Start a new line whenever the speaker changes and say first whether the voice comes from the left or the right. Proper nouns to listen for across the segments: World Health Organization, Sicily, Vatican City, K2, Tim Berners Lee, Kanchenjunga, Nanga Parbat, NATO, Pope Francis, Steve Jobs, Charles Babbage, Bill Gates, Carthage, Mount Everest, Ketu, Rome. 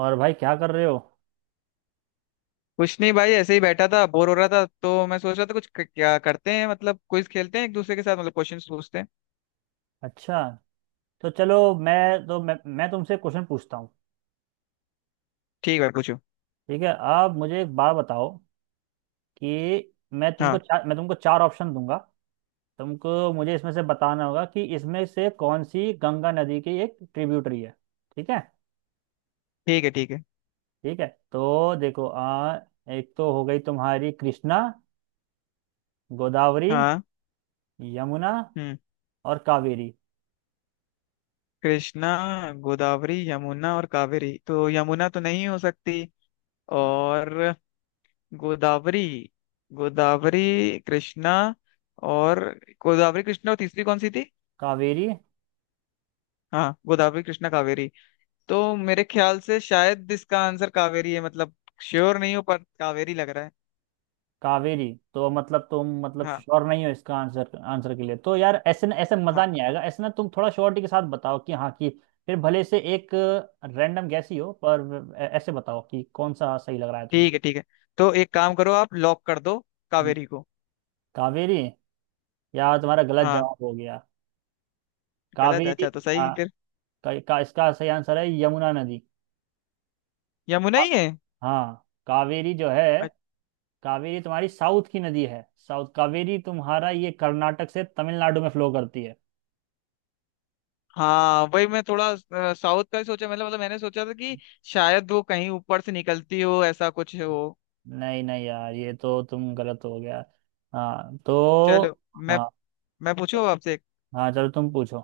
right: और भाई क्या कर रहे हो?
left: कुछ नहीं भाई, ऐसे ही बैठा था, बोर हो रहा था तो मैं सोच रहा था कुछ क्या करते हैं। मतलब क्विज खेलते हैं एक दूसरे के साथ, मतलब क्वेश्चंस पूछते हैं।
right: अच्छा। तो चलो, मैं तुमसे क्वेश्चन पूछता हूँ।
left: ठीक है, पूछो।
right: ठीक है, आप मुझे एक बात बताओ, कि
left: हाँ,
right: मैं तुमको चार ऑप्शन दूंगा। तुमको मुझे इसमें से बताना होगा कि इसमें से कौन सी गंगा नदी की एक ट्रिब्यूटरी है। ठीक है,
left: ठीक है ठीक है।
right: ठीक है। तो देखो, एक तो हो गई तुम्हारी कृष्णा, गोदावरी,
left: हाँ।
right: यमुना
left: हम्म।
right: और कावेरी।
left: कृष्णा, गोदावरी, यमुना और कावेरी। तो यमुना तो नहीं हो सकती।
right: हाँ।
left: और गोदावरी। गोदावरी, कृष्णा और। गोदावरी, कृष्णा और तीसरी कौन सी थी?
right: कावेरी?
left: हाँ, गोदावरी, कृष्णा, कावेरी। तो मेरे ख्याल से शायद इसका आंसर कावेरी है। मतलब श्योर नहीं हो पर कावेरी लग रहा है।
right: कावेरी तो मतलब तुम मतलब
left: हाँ।
right: श्योर नहीं हो इसका आंसर आंसर के लिए तो, यार, ऐसे ना, ऐसे
left: हाँ।
right: मजा नहीं आएगा। ऐसे ना, तुम थोड़ा श्योरिटी के साथ बताओ कि हाँ, कि फिर भले से एक रैंडम गैस ही हो, पर ऐसे बताओ कि कौन सा सही लग रहा है
left: ठीक
right: तुमको।
left: है ठीक है। तो एक काम करो, आप लॉक कर दो
right: हम्म।
left: कावेरी को।
right: कावेरी? यार, तुम्हारा गलत
left: हाँ।
right: जवाब हो गया।
left: गलत है?
right: कावेरी।
left: अच्छा, तो सही
right: हाँ।
left: फिर?
right: इसका सही आंसर है यमुना नदी।
left: यमुना ही
right: आप-
left: है।
right: हाँ, कावेरी जो है,
left: अच्छ-
right: कावेरी तुम्हारी साउथ की नदी है। साउथ कावेरी तुम्हारा ये कर्नाटक से तमिलनाडु में फ्लो करती है।
left: हाँ, वही मैं थोड़ा साउथ का ही सोचा। मतलब मैंने सोचा था कि शायद वो कहीं ऊपर से निकलती हो, ऐसा कुछ हो।
right: नहीं नहीं, यार, ये तो तुम गलत हो गया। हाँ तो।
left: चलो
right: हाँ।
left: मैं पूछूं आपसे एक?
right: हाँ, चलो, तुम पूछो।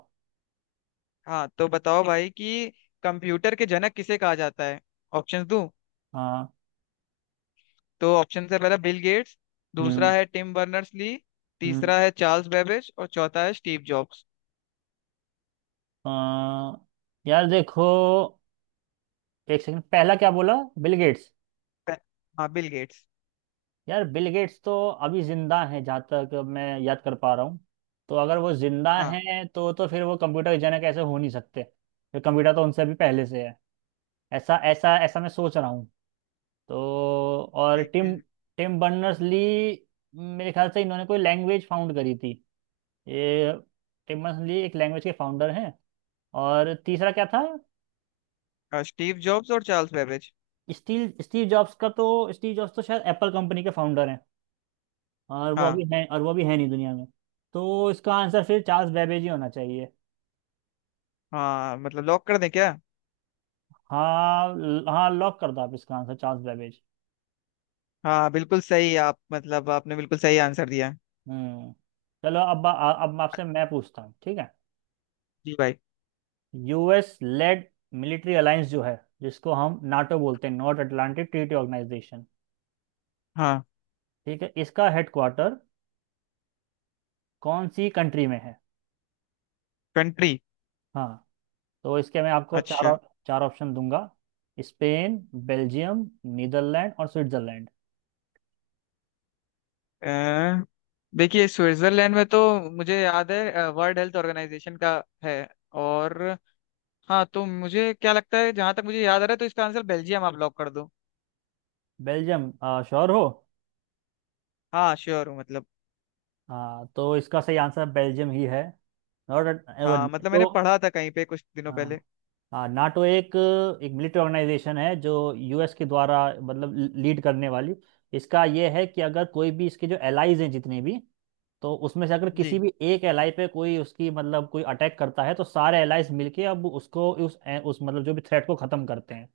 left: हाँ, तो बताओ भाई कि कंप्यूटर के जनक किसे कहा जाता है। ऑप्शन दूं?
right: हाँ।
left: तो ऑप्शन से पहला बिल गेट्स, दूसरा
right: हम्म।
left: है टिम बर्नर्स ली,
right: हम्म।
left: तीसरा है चार्ल्स बेबेज और चौथा है स्टीव जॉब्स।
right: आ, यार, देखो, एक सेकंड, पहला क्या बोला? Bill Gates.
left: हाँ, बिल गेट्स।
right: यार, बिल गेट्स तो अभी जिंदा हैं जहाँ तक मैं याद कर पा रहा हूँ। तो अगर वो जिंदा
left: हाँ।
right: हैं तो फिर वो कंप्यूटर जनक ऐसे हो नहीं सकते। फिर कंप्यूटर तो उनसे भी पहले से है। ऐसा ऐसा ऐसा मैं सोच रहा हूँ तो। और
left: ठीक है।
right: टिम टिम बर्नर्स ली, मेरे ख्याल से इन्होंने कोई लैंग्वेज फाउंड करी थी। ये टिम बर्नर्स ली एक लैंग्वेज के फाउंडर हैं। और तीसरा क्या था?
left: हाँ, स्टीव जॉब्स और Charles Babbage.
right: Steve Steve Jobs का तो, स्टीव जॉब्स तो शायद एप्पल कंपनी के फाउंडर हैं। और वो अभी
left: हाँ।
right: है, और वो भी है नहीं दुनिया में। तो इसका आंसर फिर चार्ल्स बेबेज ही होना चाहिए।
left: हाँ मतलब लॉक कर दें क्या?
right: हाँ, हाँ, लॉक कर दो आप, इसका आंसर चार्ल्स बेबेज।
left: हाँ बिल्कुल सही। आप मतलब आपने बिल्कुल सही आंसर दिया।
right: हम्म। चलो, अब अब आपसे मैं पूछता हूँ, ठीक है।
left: जी भाई।
right: यूएस लेड मिलिट्री अलायंस जो है, जिसको हम नाटो बोलते हैं, नॉर्थ अटलांटिक ट्रीटी ऑर्गेनाइजेशन,
left: हाँ।
right: ठीक है, इसका हेडक्वार्टर कौन सी कंट्री में है?
left: कंट्री?
right: हाँ। तो इसके मैं आपको
left: अच्छा।
right: चार ऑप्शन दूंगा। स्पेन, बेल्जियम, नीदरलैंड और स्विट्जरलैंड।
left: अ, देखिए, स्विट्जरलैंड में तो मुझे याद है वर्ल्ड हेल्थ ऑर्गेनाइजेशन का है। और हाँ तो मुझे क्या लगता है, जहां तक मुझे याद आ रहा है तो इसका आंसर बेल्जियम। आप लॉक कर दो।
right: बेल्जियम? श्योर हो?
left: हाँ श्योर हूँ मतलब।
right: हाँ, तो इसका सही आंसर बेल्जियम ही है। और
left: हाँ मतलब
right: नाटो,
left: मैंने पढ़ा था कहीं पे कुछ दिनों पहले।
right: हाँ। हाँ, नाटो एक एक मिलिट्री ऑर्गेनाइजेशन है जो यूएस के द्वारा मतलब लीड करने वाली। इसका ये है कि अगर कोई भी इसके जो एलाइज हैं, जितने भी, तो उसमें से अगर किसी
left: जी।
right: भी एक एलाई पे कोई उसकी मतलब कोई अटैक करता है, तो सारे एलाइज मिलके अब उसको उस मतलब जो भी थ्रेट को खत्म करते हैं,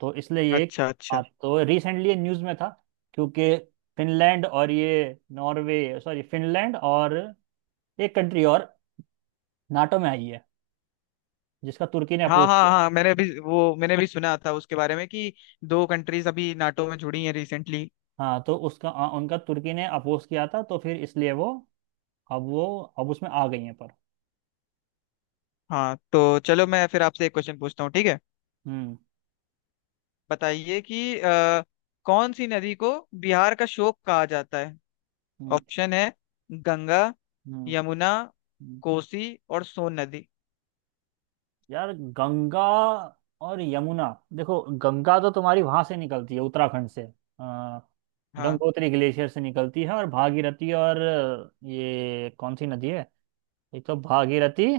right: तो इसलिए ये।
left: अच्छा
right: हाँ,
left: अच्छा।
right: तो रिसेंटली ये न्यूज़ में था क्योंकि फिनलैंड और ये नॉर्वे सॉरी, फिनलैंड और एक कंट्री और नाटो में आई है जिसका तुर्की ने
left: हाँ
right: अपोज
left: हाँ
right: किया।
left: हाँ मैंने अभी वो मैंने भी सुना था उसके बारे में कि दो कंट्रीज अभी नाटो में जुड़ी हैं रिसेंटली।
right: हाँ, तो उसका उनका तुर्की ने अपोज किया था, तो फिर इसलिए वो, अब वो, अब उसमें आ गई है पर।
left: हाँ तो चलो मैं फिर आपसे एक क्वेश्चन पूछता हूँ, ठीक है?
right: हम्म।
left: बताइए कि कौन सी नदी को बिहार का शोक कहा जाता है।
right: हम्म।
left: ऑप्शन है गंगा,
right: हम्म।
left: यमुना,
right: हम्म।
left: कोसी और सोन नदी।
right: यार, गंगा और यमुना, देखो, गंगा तो तुम्हारी वहां से निकलती है उत्तराखंड से, आ,
left: हाँ।
right: गंगोत्री ग्लेशियर से निकलती है, और भागीरथी और ये कौन सी नदी है? एक तो भागीरथी,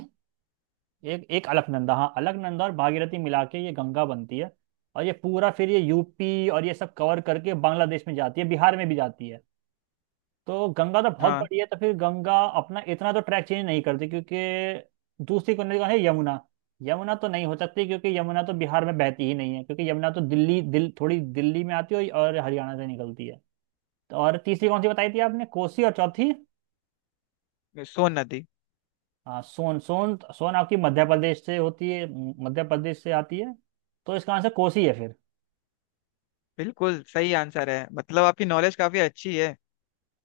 right: एक एक अलकनंदा, हाँ, अलकनंदा और भागीरथी मिला के ये गंगा बनती है। और ये पूरा फिर ये यूपी और ये सब कवर करके बांग्लादेश में जाती है, बिहार में भी जाती है। तो गंगा तो बहुत
left: हाँ,
right: बड़ी है, तो फिर गंगा अपना इतना तो ट्रैक चेंज नहीं करती क्योंकि दूसरी कौन है, यमुना। यमुना तो नहीं हो सकती क्योंकि यमुना तो बिहार में बहती ही नहीं है क्योंकि यमुना तो दिल्ली, दिल थोड़ी दिल्ली में आती है और हरियाणा से निकलती है। तो और तीसरी कौन सी बताई थी आपने, कोसी, और चौथी?
left: सोन नदी।
right: हाँ, सोन सोन सोन आपकी मध्य प्रदेश से होती है, मध्य प्रदेश से आती है। तो इसका आंसर कोसी है फिर।
left: बिल्कुल सही आंसर है। मतलब आपकी नॉलेज काफी अच्छी है।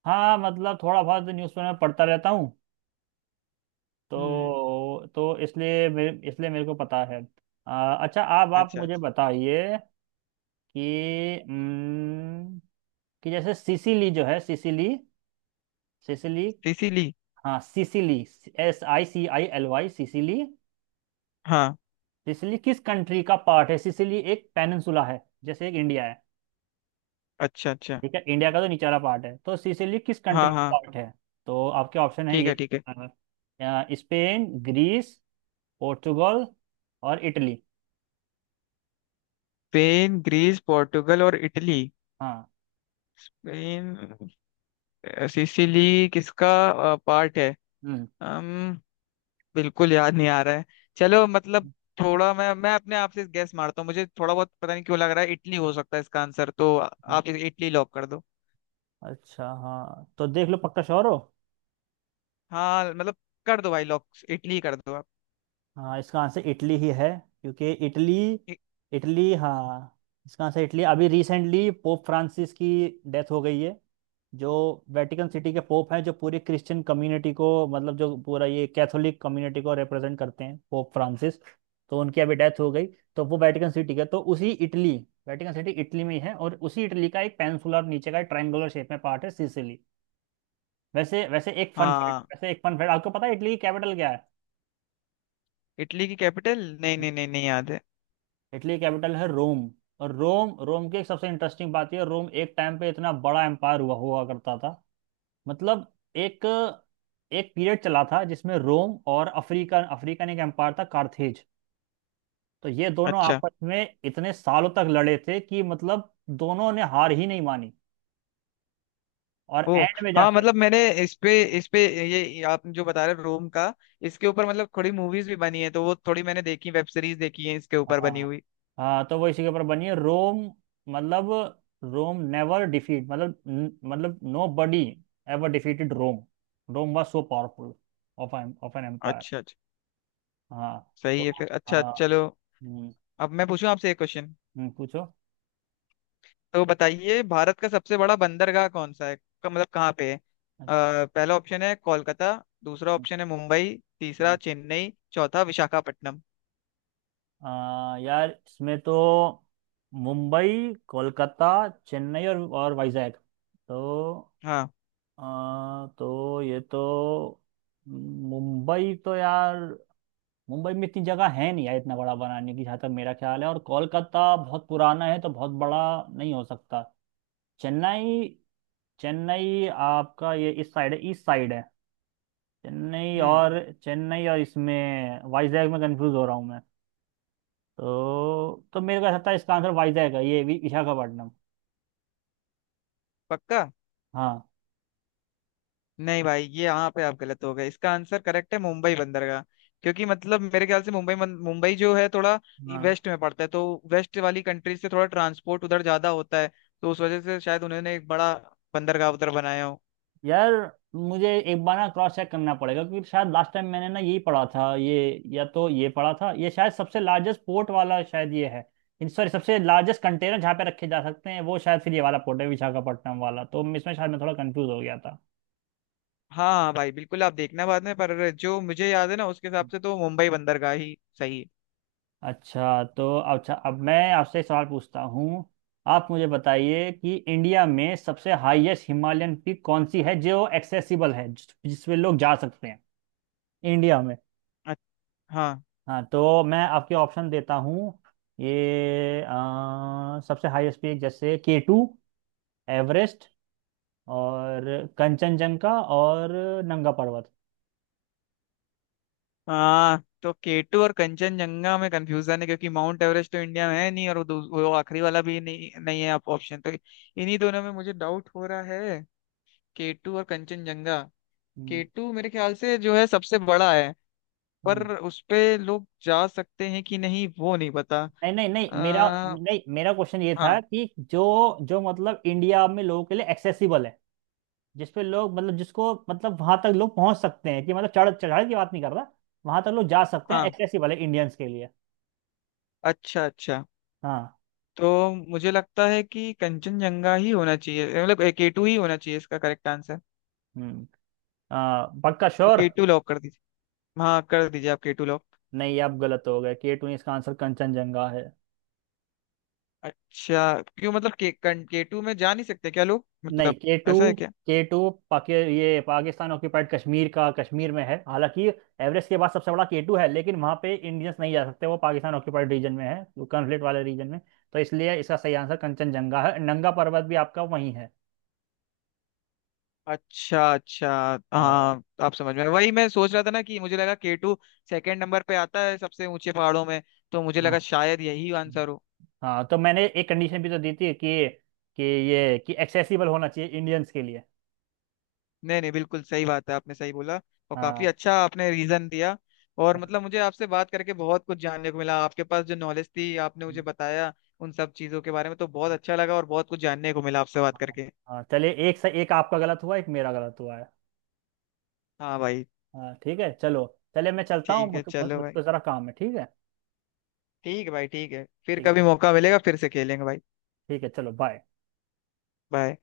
right: हाँ, मतलब थोड़ा बहुत न्यूज़पेपर में पढ़ता रहता हूँ,
left: हम्म।
right: तो इसलिए मेरे को पता है। अच्छा, आप
left: अच्छा
right: मुझे
left: अच्छा।
right: बताइए कि कि जैसे सिसिली जो है, सिसिली, सिसिली,
left: इसीलिए।
right: हाँ, सिसिली, Sicily, सिसिली,
left: हाँ।
right: सिसिली किस कंट्री का पार्ट है? सिसिली एक पेनिनसुला है जैसे एक इंडिया है।
left: अच्छा अच्छा।
right: ठीक है, इंडिया का तो निचला पार्ट है। तो सिसिली किस
left: हाँ
right: कंट्री का
left: हाँ।
right: पार्ट है? तो आपके ऑप्शन है
left: ठीक
right: ये,
left: है ठीक है।
right: अ, स्पेन, ग्रीस, पोर्चुगल और इटली।
left: स्पेन, ग्रीस, पोर्टुगल और इटली।
right: हाँ।
left: स्पेन। सिसिली किसका पार्ट है?
right: हम्म।
left: अम बिल्कुल याद नहीं आ रहा है। चलो मतलब थोड़ा मैं अपने आप से गैस मारता हूँ। मुझे थोड़ा बहुत पता नहीं क्यों लग रहा है, इटली हो सकता है इसका आंसर। तो आप इटली लॉक कर दो।
right: अच्छा। हाँ, तो देख लो पक्का, श्योर हो?
left: हाँ मतलब कर दो भाई, लॉक इटली कर दो आप।
right: हाँ, इसका आंसर इटली ही है। क्योंकि इटली,
left: इ-
right: इटली, हाँ, इसका आंसर इटली। अभी रिसेंटली पोप फ्रांसिस की डेथ हो गई है, जो वेटिकन सिटी के पोप हैं, जो पूरी क्रिश्चियन कम्युनिटी को, मतलब जो पूरा ये कैथोलिक कम्युनिटी को रिप्रेजेंट करते हैं, पोप फ्रांसिस। तो उनकी अभी डेथ हो गई। तो वो वेटिकन सिटी के, तो उसी इटली, वेटिकन सिटी इटली में ही है और उसी इटली का एक पेनिनसुलर नीचे का ट्रायंगुलर शेप में पार्ट है सिसिली। वैसे, वैसे एक फन फैक्ट
left: हाँ।
right: वैसे एक फन फैक्ट, आपको पता है इटली की कैपिटल क्या है?
left: इटली की कैपिटल? नहीं नहीं नहीं, नहीं याद है।
right: इटली कैपिटल है रोम। और रोम रोम की एक सबसे इंटरेस्टिंग बात, यह रोम एक टाइम पे इतना बड़ा एम्पायर हुआ हुआ करता था। मतलब एक एक पीरियड चला था जिसमें रोम और अफ्रीका अफ्रीकन एक एम्पायर था, कार्थेज। तो ये दोनों
left: अच्छा।
right: आपस में इतने सालों तक लड़े थे कि, मतलब, दोनों ने हार ही नहीं मानी। और
left: ओ।
right: एंड में
left: हाँ
right: जाके,
left: मतलब मैंने इस पे ये आप जो बता रहे हो रोम का, इसके ऊपर मतलब थोड़ी मूवीज भी बनी है, तो वो थोड़ी मैंने देखी। वेब सीरीज देखी है इसके ऊपर बनी
right: हाँ।
left: हुई।
right: हाँ, तो वो इसी के ऊपर बनी है। रोम, मतलब, रोम नेवर डिफीट, मतलब, nobody ever defeated Rome. Rome was so powerful of of an empire.
left: अच्छा अच्छा।
right: हाँ तो,
left: सही है फिर। अच्छा
right: हाँ
left: चलो।
right: हम्म।
left: अब मैं पूछूं आपसे एक क्वेश्चन।
right: पूछो।
left: तो बताइए, भारत का सबसे बड़ा बंदरगाह कौन सा है? मतलब कहाँ पे है?
right: अच्छा।
left: पहला ऑप्शन है कोलकाता, दूसरा
right: हम्म।
left: ऑप्शन है मुंबई, तीसरा
right: हम्म।
left: चेन्नई, चौथा विशाखापट्टनम।
right: यार, इसमें तो मुंबई, कोलकाता, चेन्नई और वाइजैक। तो
left: हाँ।
right: तो ये तो, मुंबई तो, यार, मुंबई में इतनी जगह है नहीं, यार, इतना बड़ा बनाने की जहाँ तक मेरा ख्याल है, और कोलकाता बहुत पुराना है तो बहुत बड़ा नहीं हो सकता। चेन्नई, चेन्नई आपका ये इस साइड है, ईस्ट साइड है, चेन्नई
left: हम्म।
right: और, चेन्नई और, इसमें वाइजैक में कंफ्यूज हो रहा हूँ मैं। तो मेरे को ऐसा था इसका आंसर वाइजैक है, ये विशाखापट्टनम।
left: पक्का?
right: हाँ।
left: नहीं भाई, ये यहाँ पे आप गलत हो गए। इसका आंसर करेक्ट है मुंबई बंदरगाह। क्योंकि मतलब मेरे ख्याल से मुंबई जो है थोड़ा
right: हाँ,
left: वेस्ट में पड़ता है, तो वेस्ट वाली कंट्री से थोड़ा ट्रांसपोर्ट उधर ज्यादा होता है, तो उस वजह से शायद उन्होंने एक बड़ा बंदरगाह उधर बनाया हो।
right: यार, मुझे एक बार ना क्रॉस चेक करना पड़ेगा क्योंकि शायद लास्ट टाइम मैंने ना यही पढ़ा था ये, या तो ये पढ़ा था ये शायद सबसे लार्जेस्ट पोर्ट वाला शायद ये है। इन सॉरी, सबसे लार्जेस्ट कंटेनर जहाँ पे रखे जा सकते हैं वो शायद फिर ये वाला पोर्ट है, विशाखापट्टनम वाला। तो इसमें शायद मैं थोड़ा कंफ्यूज हो गया था।
left: हाँ हाँ भाई बिल्कुल, आप देखना बाद में, पर जो मुझे याद है ना उसके हिसाब से तो मुंबई बंदरगाह ही सही है।
right: अच्छा, तो अच्छा, अब मैं आपसे एक सवाल पूछता हूँ। आप मुझे बताइए कि इंडिया में सबसे हाईएस्ट हिमालयन पीक कौन सी है जो एक्सेसिबल है, जिसपे लोग जा सकते हैं इंडिया में।
left: अच्छा। हाँ।
right: हाँ, तो मैं आपके ऑप्शन देता हूँ। ये सबसे हाईएस्ट पीक, जैसे के टू, एवरेस्ट, और कंचनजंगा, और नंगा पर्वत।
left: हाँ तो केटू और कंचनजंगा में कंफ्यूजन है, क्योंकि माउंट एवरेस्ट तो इंडिया में है नहीं, और वो वो आखिरी वाला भी नहीं नहीं है। आप ऑप्शन तो इन्हीं दोनों में मुझे डाउट हो रहा है, केटू और कंचनजंगा।
right: हम्म।
left: केटू मेरे ख्याल से जो है सबसे बड़ा है, पर
right: हम्म।
left: उस पे लोग जा सकते हैं कि नहीं वो नहीं पता।
right: नहीं नहीं नहीं, मेरा, हाँ,
left: हाँ।
right: नहीं, मेरा क्वेश्चन ये था कि जो जो मतलब इंडिया में लोगों के लिए एक्सेसिबल है, जिसपे लोग, मतलब जिसको, मतलब वहां तक लोग पहुंच सकते हैं, कि मतलब चढ़ाई की बात नहीं कर रहा, वहां तक लोग जा सकते हैं,
left: हाँ।
right: एक्सेसिबल है इंडियंस के लिए।
left: अच्छा अच्छा।
right: हाँ।
left: तो मुझे लगता है कि कंचनजंगा ही होना चाहिए मतलब केटू ही होना चाहिए इसका करेक्ट आंसर।
right: हम्म। पक्का
left: तो
right: श्योर?
left: केटू लॉक कर दीजिए। हाँ कर दीजिए आप, केटू लॉक।
right: नहीं, आप गलत हो गए, के टू नहीं, इसका आंसर कंचनजंगा है।
left: अच्छा, क्यों? मतलब केटू में जा नहीं सकते क्या लोग,
right: नहीं,
left: मतलब
right: के टू,
left: ऐसा है क्या?
right: के टू पाकि ये पाकिस्तान ऑक्यूपाइड कश्मीर का, कश्मीर में है। हालांकि एवरेस्ट के बाद सबसे बड़ा के टू है, लेकिन वहां पे इंडियंस नहीं जा सकते, वो पाकिस्तान ऑक्यूपाइड रीजन में है, वो कॉन्फ्लिक्ट वाले रीजन में। तो इसलिए इसका सही आंसर कंचनजंगा है। नंगा पर्वत भी आपका वहीं है।
left: अच्छा अच्छा।
right: आ,
left: हाँ आप समझ में, वही मैं सोच रहा था ना कि मुझे लगा केटू सेकंड नंबर पे आता है सबसे ऊंचे पहाड़ों में, तो मुझे
right: हाँ।
left: लगा शायद यही आंसर हो।
right: हाँ, तो मैंने एक कंडीशन भी तो दी थी कि ये कि एक्सेसिबल होना चाहिए इंडियंस के लिए।
left: नहीं नहीं, बिल्कुल सही बात है, आपने सही बोला, और काफी
right: हाँ।
left: अच्छा आपने रीजन दिया। और
right: हाँ।
left: मतलब मुझे आपसे बात करके बहुत कुछ जानने को मिला, आपके पास जो नॉलेज थी आपने मुझे बताया उन सब चीजों के बारे में, तो बहुत अच्छा लगा और बहुत कुछ जानने को मिला आपसे बात करके।
right: हाँ, चलिए, एक से एक, आपका गलत हुआ, एक मेरा गलत हुआ है।
left: हाँ भाई।
right: हाँ, ठीक है, चलो। चलिए, मैं चलता हूँ,
left: ठीक है,
right: मुझको,
left: चलो भाई।
right: ज़रा काम है, ठीक है।
left: ठीक है भाई, ठीक है। फिर
right: ठीक
left: कभी
right: है।
left: मौका मिलेगा फिर से खेलेंगे भाई।
right: ठीक है, चलो, बाय।
left: बाय।